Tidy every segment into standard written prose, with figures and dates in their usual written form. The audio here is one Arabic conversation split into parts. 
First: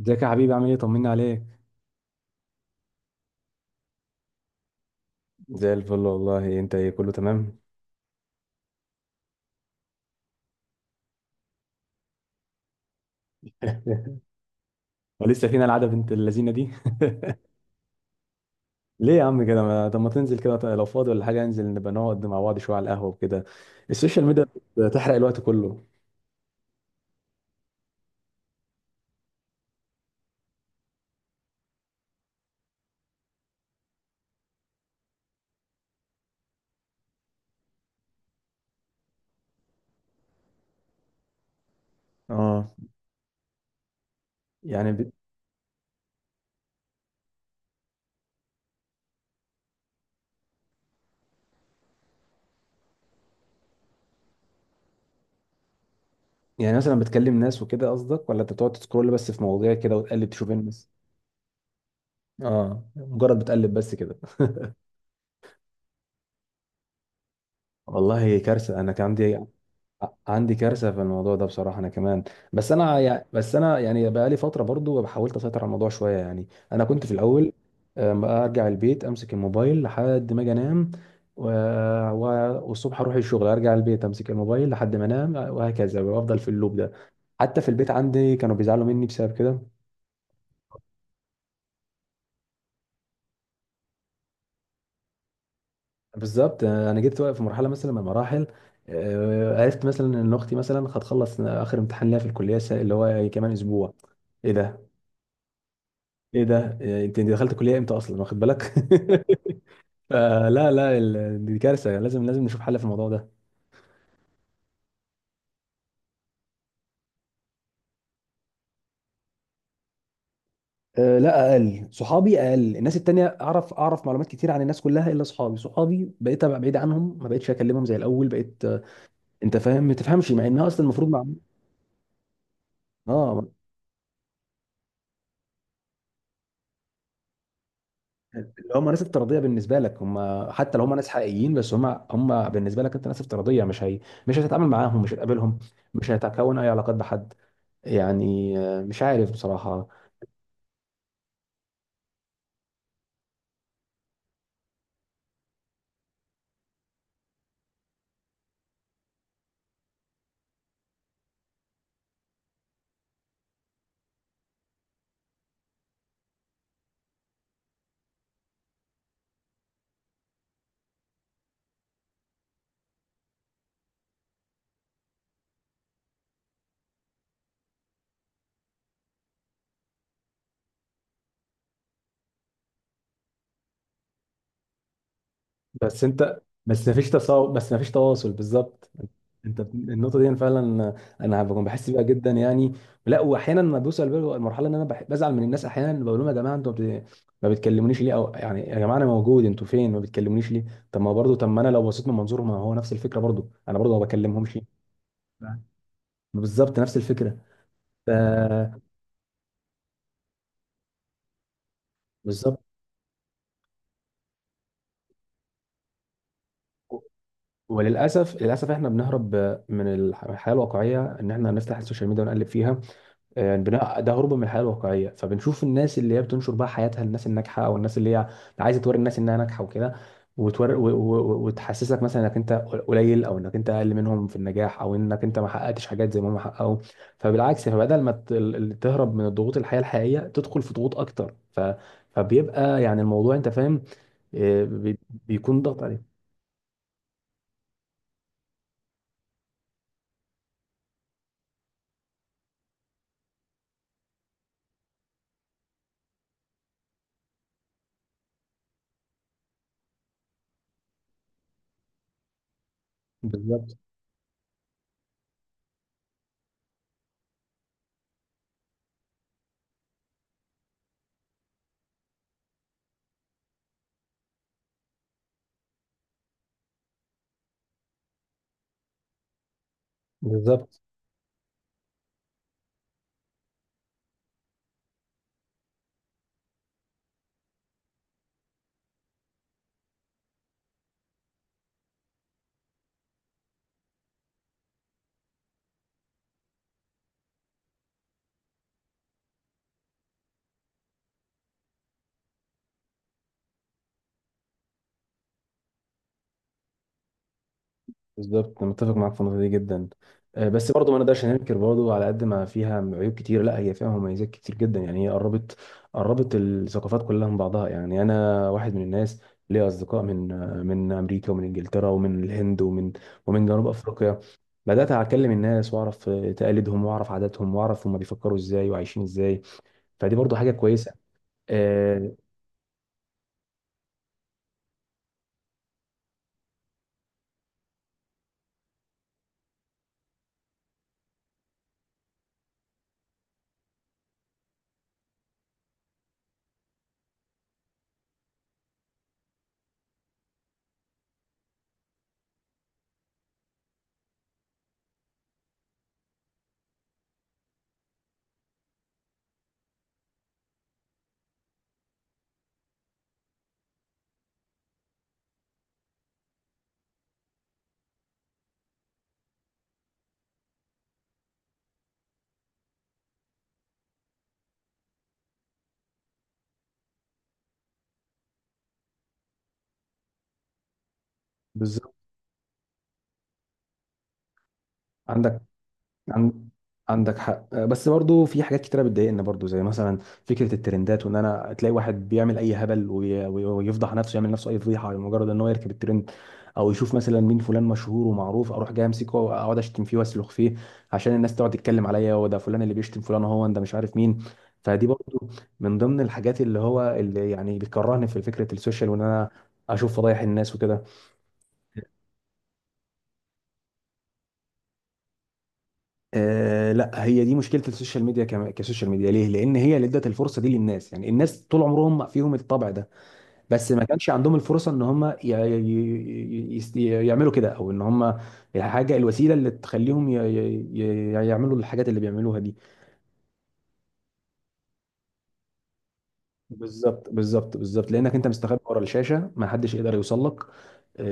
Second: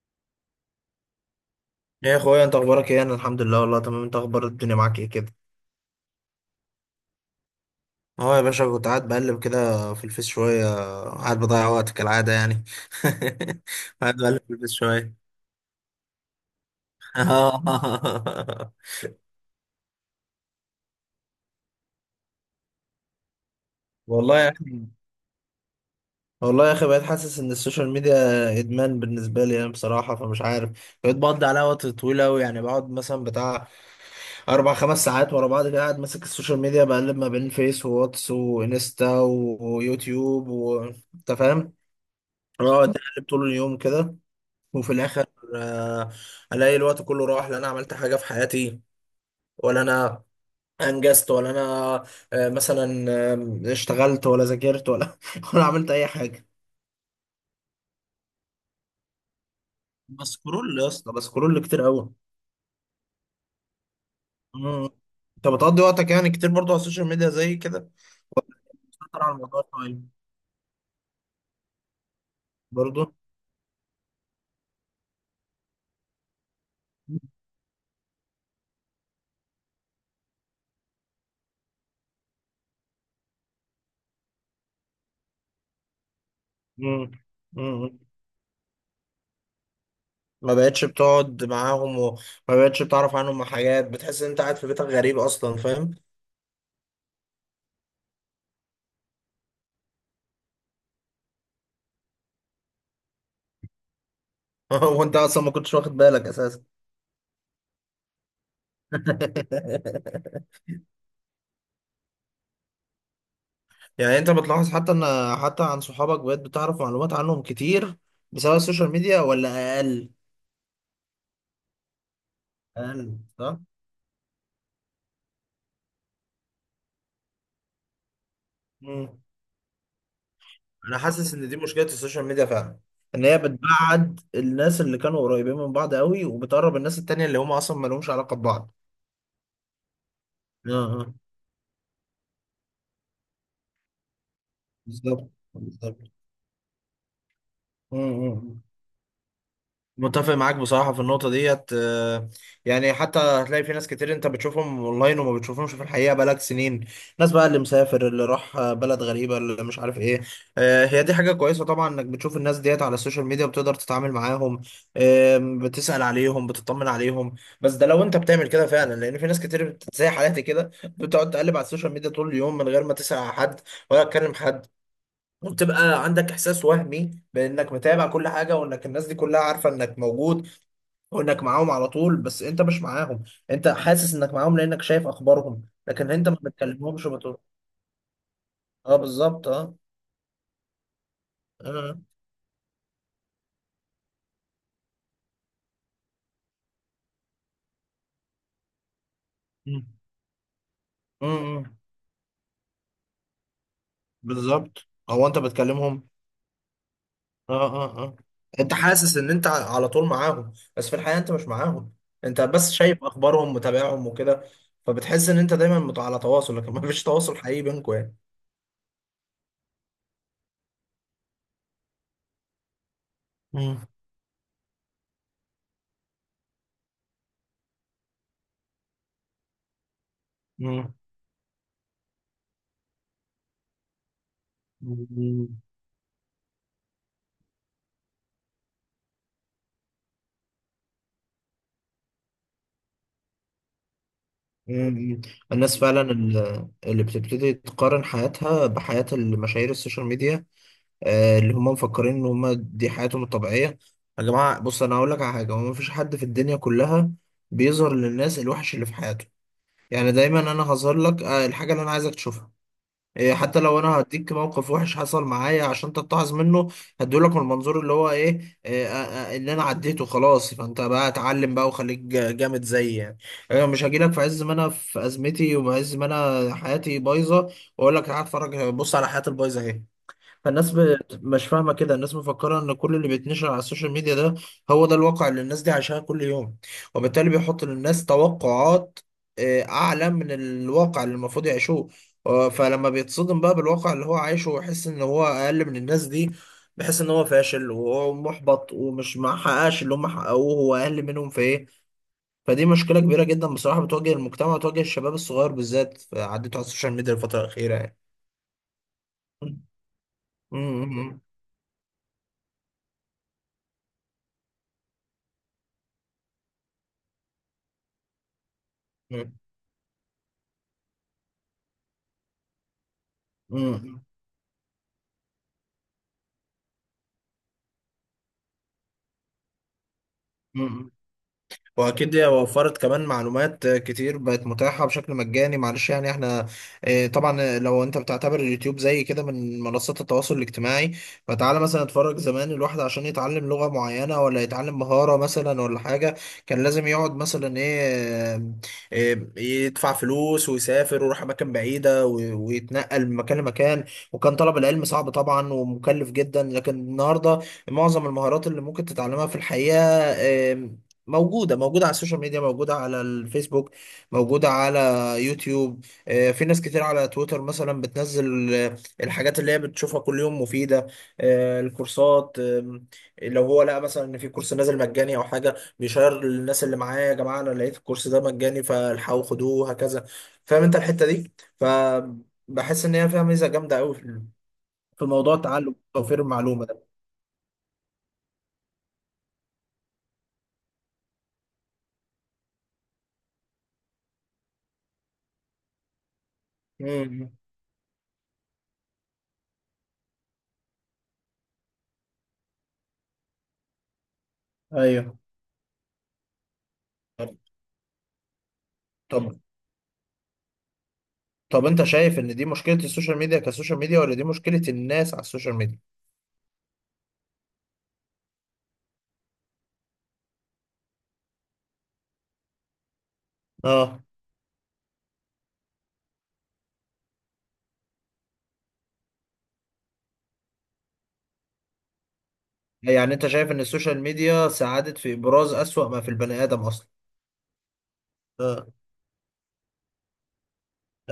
ازيك يا حبيبي؟ عامل ايه؟ طمنا عليك. يا اخويا، انت اخبارك ايه؟ انا الحمد لله والله تمام. انت اخبار الدنيا معاك ايه كده؟ زي الفل والله. انت ايه؟ كله تمام؟ اه، يا باشا، كنت قاعد بقلب كده في الفيس شويه. قاعد بضيع وقت كالعاده يعني. قاعد بقلب في الفيس شويه. ولسه فينا العاده بنت اللذينه دي؟ ليه يا عم كده؟ ما طب ما تنزل كده لو فاضي ولا حاجه، انزل نبقى نقعد مع بعض شويه على القهوه وكده. السوشيال والله ميديا يا اخي. بتحرق الوقت كله. والله يا اخي، بقيت حاسس ان السوشيال ميديا ادمان بالنسبه لي. انا بصراحه فمش عارف. بقيت بقضي عليها وقت طويل قوي، يعني بقعد مثلا بتاع 4-5 ساعات ورا بعض كده، قاعد ماسك السوشيال ميديا، بقلب ما بين فيس وواتس وانستا ويوتيوب و انت فاهم؟ اه. اه، اتقلب طول اليوم كده. يعني وفي ب... الاخر، آه الاقي الوقت كله راح. لا انا عملت حاجه في حياتي، ولا انا انجزت، ولا انا آه مثلا آه اشتغلت، ولا ذاكرت، ولا ولا عملت اي حاجه. يعني مثلا بتكلم ناس وكده قصدك، ولا انت بتقعد تسكرول بس في مواضيع كده وتقلب تشوف بسكرول يا الناس؟ اسطى، بسكرول كتير قوي. اه، مجرد بتقلب بس كده. مم. انت بتقضي وقتك يعني كتير برضو على السوشيال ميديا زي كده؟ والله كارثه، انا كان بتسيطر على الموضوع شويه؟ عندي كارثه في الموضوع ده بصراحه. انا كمان برضو. بس انا يعني بقى لي فتره برضو، حاولت اسيطر على الموضوع شويه. يعني انا كنت في الاول، ارجع البيت، امسك الموبايل لحد ما اجي انام، و- والصبح اروح الشغل، ارجع البيت، امسك الموبايل لحد ما انام، وهكذا، وافضل في اللوب ده. مم. حتى في البيت مم. عندي كانوا بيزعلوا مني بسبب كده. ما بقتش بتقعد معاهم، وما بقتش بتعرف عنهم حاجات، بتحس ان انت قاعد في بيتك غريب اصلا، فاهم؟ بالظبط. انا جيت في مرحله مثلا من المراحل، عرفت مثلا ان اختي مثلا هتخلص اخر امتحان ليها في اللي هو كمان اسبوع. ايه ده؟ هو انت اصلا ما كنتش واخد بالك ايه اساسا؟ ده انت دخلت كليه امتى اصلا واخد بالك؟ آه لا لا ال- دي كارثه، لازم نشوف حل في الموضوع ده. يعني انت بتلاحظ حتى عن صحابك بقيت بتعرف معلومات عنهم كتير بسبب السوشيال ميديا، ولا اقل؟ آه، لا، اقل صحابي، اقل الناس اقل، التانية. صح. اعرف معلومات كتير عن الناس كلها الا صحابي. بقيت ابقى بعيد عنهم، ما بقتش اكلمهم زي الاول، بقيت آه، مم. انت فاهم ما تفهمش، مع انها اصلا انا المفروض مع. حاسس ان دي مشكلة السوشيال ميديا فعلا، ان هي اه. بتبعد الناس اللي كانوا قريبين من بعض قوي، وبتقرب الناس التانية اللي هم اصلا ما لهمش علاقة ببعض. اللي هم ناس افتراضيه بالنسبه لك، اه، حتى لو هم ناس اه، حقيقيين، بس هم بالنسبه لك انت ناس افتراضيه، مش هي. مش هتتعامل معاهم، مش بالظبط، هتقابلهم، مش بالظبط. هتكون اي علاقات بحد. مم، يعني مم. مش عارف بصراحه. متفق معاك بصراحة في النقطة ديت. يعني حتى هتلاقي في ناس كتير انت بتشوفهم اونلاين، وما بتشوفهمش في الحقيقة بقالك سنين. ناس بقى اللي مسافر اللي راح بلد غريبة، اللي مش عارف ايه. هي دي حاجة كويسة طبعا، انك بتشوف الناس ديت على السوشيال ميديا، بتقدر تتعامل معاهم. بتسأل عليهم، بتطمن عليهم. بس ده لو انت بتعمل كده فعلا، لان في ناس كتير زي حالاتي كده، بتقعد تقلب على السوشيال ميديا طول اليوم، من غير ما تسأل على حد، ولا تكلم حد. وبتبقى عندك احساس وهمي بانك متابع كل حاجه، وانك الناس دي كلها عارفه انك موجود، وانك معاهم على طول، بس انت مش معاهم. انت حاسس انك معاهم لانك شايف اخبارهم، بس لكن انت ما انت بس بتكلمهمش، مفيش وبتقول. تصاو بس مفيش تواصل، بالظبط. اه، بالظبط، انت اه، النقطه دي انا فعلا انا بكون بحس اه. بيها جدا يعني. لا، واحيانا ما بوصل بال- المرحله ان انا بزعل من الناس احيانا، بقول لهم يا جماعه ما بتكلمونيش ليه؟ او يعني يا جماعه انا موجود، انتوا مم. فين؟ ما بتكلمونيش ليه؟ طب ما انا مم. لو بصيت من منظور، ما هو نفس الفكره، برضه انا برضه ما بكلمهمش. بالظبط، هو انت بتكلمهم. بالظبط نفس الفكره. اه، اه، ف اه. انت حاسس ان انت على طول معاهم، بس في الحقيقة انت مش معاهم. انت بالظبط. بس شايف اخبارهم، متابعهم وكده. فبتحس ان انت دايما على تواصل، لكن ما فيش تواصل حقيقي بينكم يعني. وللاسف، للاسف احنا بنهرب الحياه الواقعيه، ان احنا نفتح السوشيال ميديا ونقلب فيها. يعني مم. البناء ده هروب من الحياه الواقعيه، فبنشوف الناس اللي هي بتنشر بقى حياتها للناس، الناجحه، او الناس اللي هي عايزه توري الناس انها ناجحه وكده. وتحسسك مثلا انك انت قليل، او انك انت اقل منهم في النجاح، او انك انت مم. ما حققتش حاجات زي ما هم حققوا. فبالعكس، فبدل ما تهرب من الضغوط الحياه الحقيقيه، تدخل في ضغوط اكتر. فبيبقى يعني الموضوع، انت فاهم، مم. بيكون الناس ضغط فعلا عليك. اللي بتبتدي تقارن حياتها بحياة المشاهير السوشيال ميديا، اللي هم مفكرين ان هم دي حياتهم الطبيعية. يا جماعة، بص انا هقول لك على حاجة، هو مفيش حد في الدنيا كلها بيظهر للناس الوحش اللي في حياته. يعني دايما انا هظهر لك الحاجة اللي انا عايزك تشوفها. حتى بالظبط لو انا هديك موقف وحش حصل معايا عشان تتعظ منه، هديهولك من المنظور اللي هو ايه, إيه آه، آه، اللي انا عديته خلاص. فانت بقى اتعلم بقى وخليك جامد زيي يعني. انا مش هجيلك في عز ما انا في ازمتي، وعز ما انا حياتي بايظه، واقول لك تعالى اتفرج، بص على حياتي البايظه اهي. فالناس بالظبط مش فاهمة كده، الناس مفكرة ان كل اللي بيتنشر على السوشيال ميديا ده، هو ده الواقع اللي الناس دي عايشاه كل يوم. وبالتالي بيحط للناس توقعات اعلى من الواقع اللي المفروض يعيشوه. فلما بيتصدم بقى بالواقع اللي هو عايشه ويحس ان هو اقل من الناس دي، بيحس ان هو فاشل، وهو محبط، ومش محققش اللي هم حققوه، هو اقل منهم في ايه. فدي مشكلة كبيرة جدا بصراحة، بتواجه المجتمع وتواجه الشباب الصغير بالذات، عدته على السوشيال ميديا الفترة الأخيرة يعني. بالظبط. أنا متفق معاك في النقطه دي جدا. م- بس برضه ما م- نقدرش ننكر برضه، على قد ما فيها عيوب كتير، لا هي فيها مميزات كتير جدا. يعني هي قربت الثقافات كلها من بعضها. يعني انا واحد من الناس م- ليا اصدقاء من من امريكا، ومن انجلترا، ومن الهند، ومن م- جنوب م- افريقيا. بدات اكلم الناس واعرف تقاليدهم، واعرف عاداتهم، واعرف هم بيفكروا ازاي وعايشين ازاي. فدي برضه حاجه كويسه. مم. آه، واكيد هي وفرت كمان معلومات كتير بقت متاحه بشكل مجاني، معلش يعني احنا، طبعا لو انت بتعتبر اليوتيوب زي كده من منصات التواصل الاجتماعي، فتعالى مثلا اتفرج زمان، الواحد عشان يتعلم لغه معينه ولا يتعلم مهاره مثلا ولا حاجه، كان لازم يقعد مثلا ايه آه، آه، يدفع فلوس، ويسافر، ويروح اماكن بعيده، ويتنقل من مكان لمكان. وكان طلب العلم صعب طبعا ومكلف جدا، لكن النهارده معظم المهارات اللي ممكن تتعلمها في الحقيقه، موجودة على السوشيال ميديا، موجودة على الفيسبوك، موجودة على يوتيوب. في ناس كتير على تويتر مثلا بتنزل، الحاجات اللي هي بتشوفها كل يوم مفيدة. الكورسات. لو هو لقى مثلا ان في كورس نازل مجاني او حاجة، بيشير للناس اللي معاه: يا جماعة، انا لقيت الكورس ده مجاني، فالحقوا خدوه، وهكذا. فاهم انت الحتة دي؟ بالظبط. فبحس ان هي فيها ميزة جامدة قوي في موضوع عندك التعلم وتوفير عن- المعلومة ده. عندك حق. بس برضو في حاجات كتيرة بتضايقنا برضو، زي مثلا فكرة الترندات، وان انا تلاقي واحد بيعمل اي هبل ويفضح نفسه، يعمل نفسه اي فضيحة لمجرد ان هو يركب الترند، او يشوف مثلا مم. مين فلان مشهور ومعروف، اروح جاي امسكه واقعد اشتم فيه واسلخ فيه، عشان الناس تقعد تتكلم عليا هو ده فلان اللي بيشتم فلان، هو ده مش عارف مين. فدي ايوه. برضو من ضمن الحاجات اللي هو اللي يعني بتكرهني في فكرة السوشيال، وان انا طب، اشوف فضايح الناس وكده. طب انت شايف ان دي مشكلة السوشيال ميديا كسوشيال ميديا، ولا دي مشكلة الناس على السوشيال ميديا؟ آه، لا، هي دي مشكله السوشيال ميديا كسوشيال ميديا. ليه؟ لان هي اللي ادت الفرصه دي للناس. يعني الناس طول عمرهم فيهم الطبع ده، بس ما اه. كانش عندهم الفرصه ان هم يعملوا كده، او ان هم الوسيله اللي تخليهم يعملوا الحاجات اللي بيعملوها دي. يعني انت شايف ان السوشيال ميديا ساعدت في ابراز اسوأ ما في البني ادم اصلا؟ بالظبط بالظبط، لانك انت مستخبي اه، ورا الشاشه، ما حدش يقدر يوصل لك.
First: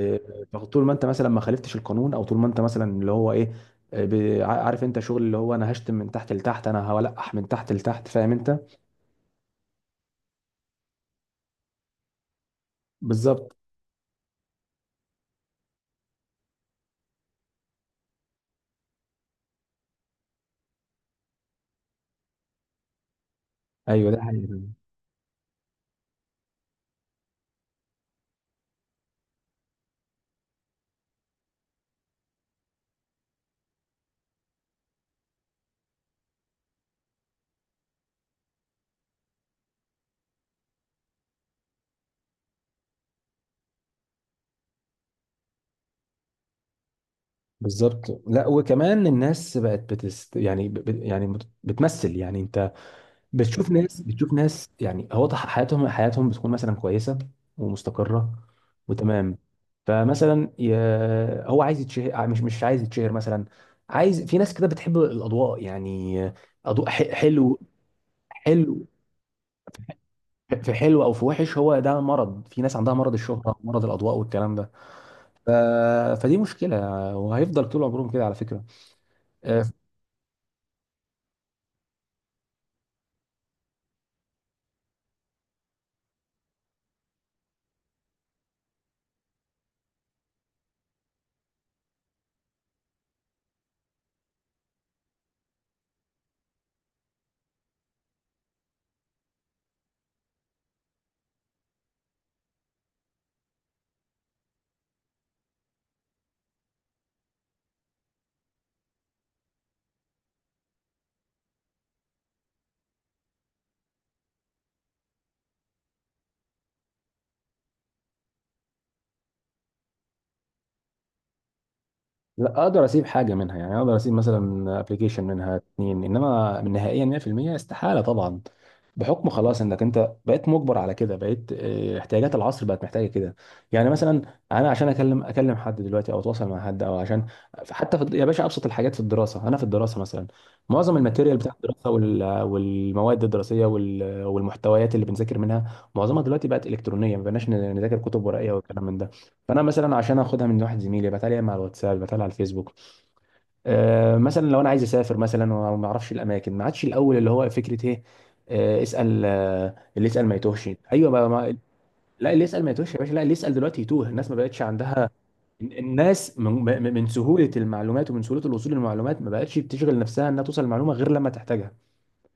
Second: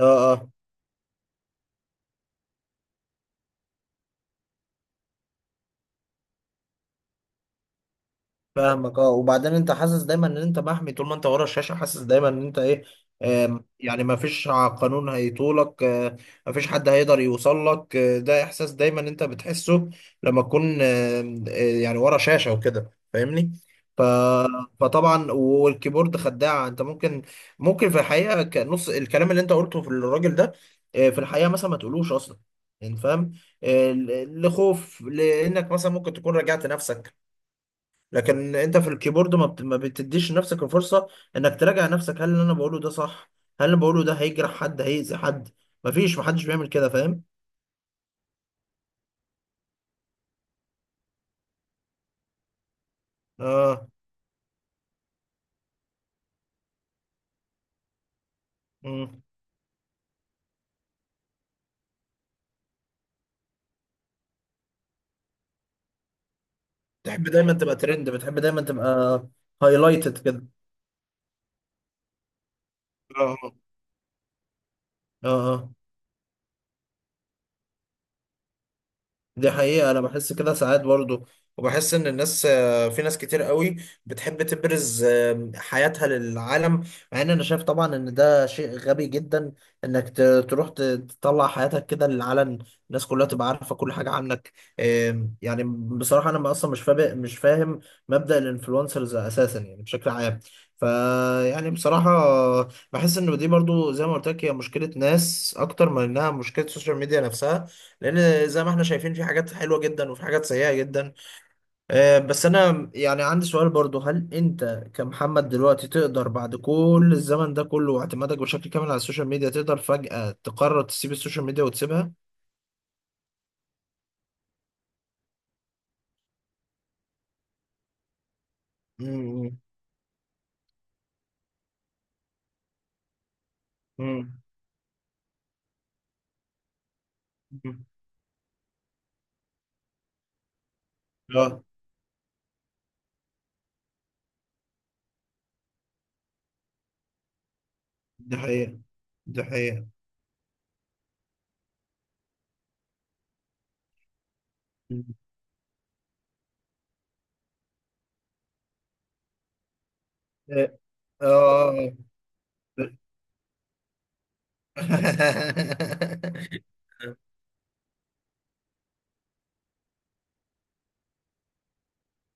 اه، اه، فطول ما انت مثلا ما خالفتش القانون، او طول ما انت مثلا اللي هو ايه، عارف انت شغل اللي هو انا هشتم من تحت لتحت، انا هولقح من تحت لتحت، فاهم انت. فاهمك. اه، وبعدين انت حاسس دايما ان انت محمي طول ما انت ورا الشاشة، حاسس دايما ان انت ايه؟ بالظبط. يعني ما فيش قانون هيطولك، ما فيش حد هيقدر يوصل لك، ده احساس دايما انت بتحسه لما تكون آم، آه، يعني ورا شاشة وكده. فاهمني؟ ف ايوه، ده حقيقي فعلا. فطبعا، والكيبورد خداعة، انت ممكن في الحقيقة نص الكلام اللي انت قلته في الراجل ده، في الحقيقة مثلا ما تقولوش اصلا، يعني فاهم؟ لخوف، لانك مثلا ممكن تكون راجعت نفسك، لكن انت في الكيبورد ما بتديش لنفسك الفرصة انك تراجع نفسك، هل اللي انا بقوله ده صح؟ هل اللي بقوله ده هيجرح حد، هيأذي حد؟ مفيش محدش بيعمل كده، فاهم؟ بالظبط، لا وكمان الناس بقت بتست، يعني بتمثل. يعني انت بتشوف اه. ناس يعني هو حياتهم، بتكون مثلا كويسه، ومستقره، مم. وتمام. فمثلا هو عايز يتشهر، مش عايز يتشهر مثلا، عايز، في ناس كده بتحب الاضواء يعني. اضواء تحب دايما حلو، تبقى ترند، بتحب دايما حلو، تبقى هايلايتد كده. في حلو او في وحش. هو ده مرض، في ناس عندها مرض اه، الشهره، مرض الاضواء والكلام ده. اه، ف... اه، فدي مشكله، وهيفضل طول عمرهم كده على فكره. دي آه، مم. حقيقة، أنا بحس كده ساعات برضو. وبحس إن الناس في ناس كتير قوي بتحب تبرز حياتها للعالم، مع إن أنا شايف طبعا إن ده شيء غبي جدا، إنك تروح تطلع حياتك كده للعلن، الناس كلها تبقى عارفة كل حاجة عنك. يعني بصراحة أنا أصلا مش فاهم، مش فاهم مبدأ الإنفلونسرز أساسا، يعني بشكل عام. فيعني بصراحة، بحس إن دي برضو زي ما قلت لك، هي مشكلة ناس أكتر من إنها مشكلة السوشيال ميديا نفسها، لان زي ما احنا شايفين في حاجات حلوه جدا وفي حاجات سيئه جدا. بس انا يعني عندي سؤال برضو: هل انت كمحمد دلوقتي تقدر، بعد كل الزمن ده كله واعتمادك بشكل كامل على السوشيال ميديا، تقدر فجأة تقرر تسيب السوشيال ميديا وتسيبها؟ لا، اقدر اسيب حاجه منها. يعني اقدر اسيب مثلا ابلكيشن منها اتنين، انما نهائيا 100% استحاله طبعا. بحكم امم خلاص انك انت بقيت مجبر على كده، بقيت آه، احتياجات العصر بقت محتاجه كده. يعني مثلا امم انا عشان اكلم حد دلوقتي، او اتواصل مع حد، او عشان حتى في يا باشا ابسط الحاجات في الدراسه، انا في الدراسه مثلا معظم الماتيريال بتاع اه، الدراسه والمواد الدراسيه والمحتويات اللي بنذاكر منها، معظمها دلوقتي بقت الكترونيه، ما بقناش نذاكر كتب دي ورقيه حقيقة، والكلام من ده. دي فانا حقيقة. مثلا عشان اخدها من واحد زميلي، بتعالى مع الواتساب، بتعالى على الفيسبوك. آه، مثلا لو انا عايز مم. اسافر مثلا وما اعرفش الاماكن، ما عادش الاول اللي هو فكره ايه، اسال، اللي يسال ما يتوهش. ايوه، اه، آه. لا، اللي يسال ما يتوهش يا باشا، لا، اللي يسال دلوقتي يتوه. الناس ما بقتش عندها، الناس من من من سهوله المعلومات ومن سهوله الوصول للمعلومات، ما بقتش بتشغل نفسها انها توصل المعلومه غير لما تحتاجها.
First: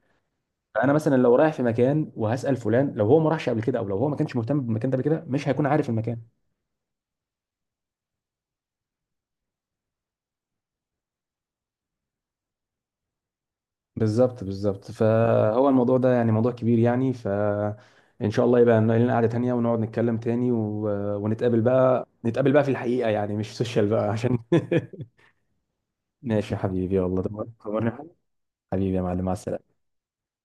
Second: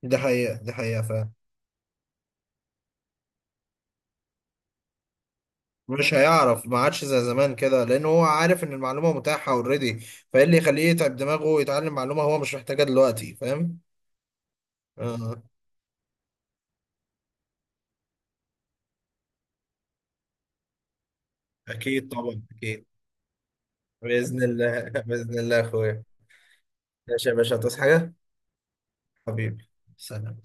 دي حقيقة، دي فانا حقيقة مثلا فعلا. لو رايح في مكان وهسال فلان، لو هو ما راحش قبل كده، او لو هو ما كانش مهتم بالمكان ده قبل كده، مش هيكون عارف مش المكان. هيعرف، ما عادش زي زمان كده، لان هو عارف ان المعلومه متاحه اوريدي. فايه اللي يخليه يتعب دماغه ويتعلم معلومه هو مش محتاجها دلوقتي، فاهم؟ بالظبط، بالظبط. اه، فهو الموضوع ده يعني موضوع كبير يعني. فإن شاء الله يبقى لنا قعدة تانية ونقعد نتكلم تاني ونتقابل بقى، اكيد طبعا نتقابل بقى في اكيد. الحقيقة يعني، مش سوشيال بقى عشان. باذن الله، باذن الله يا اخويا. ماشي يا حبيبي، والله ماشي يا تمام، باشا، تصحى تمام يا حبيبي. حاجه؟ حبيبي يا معلم، مع حبيبي. السلامة. سلام.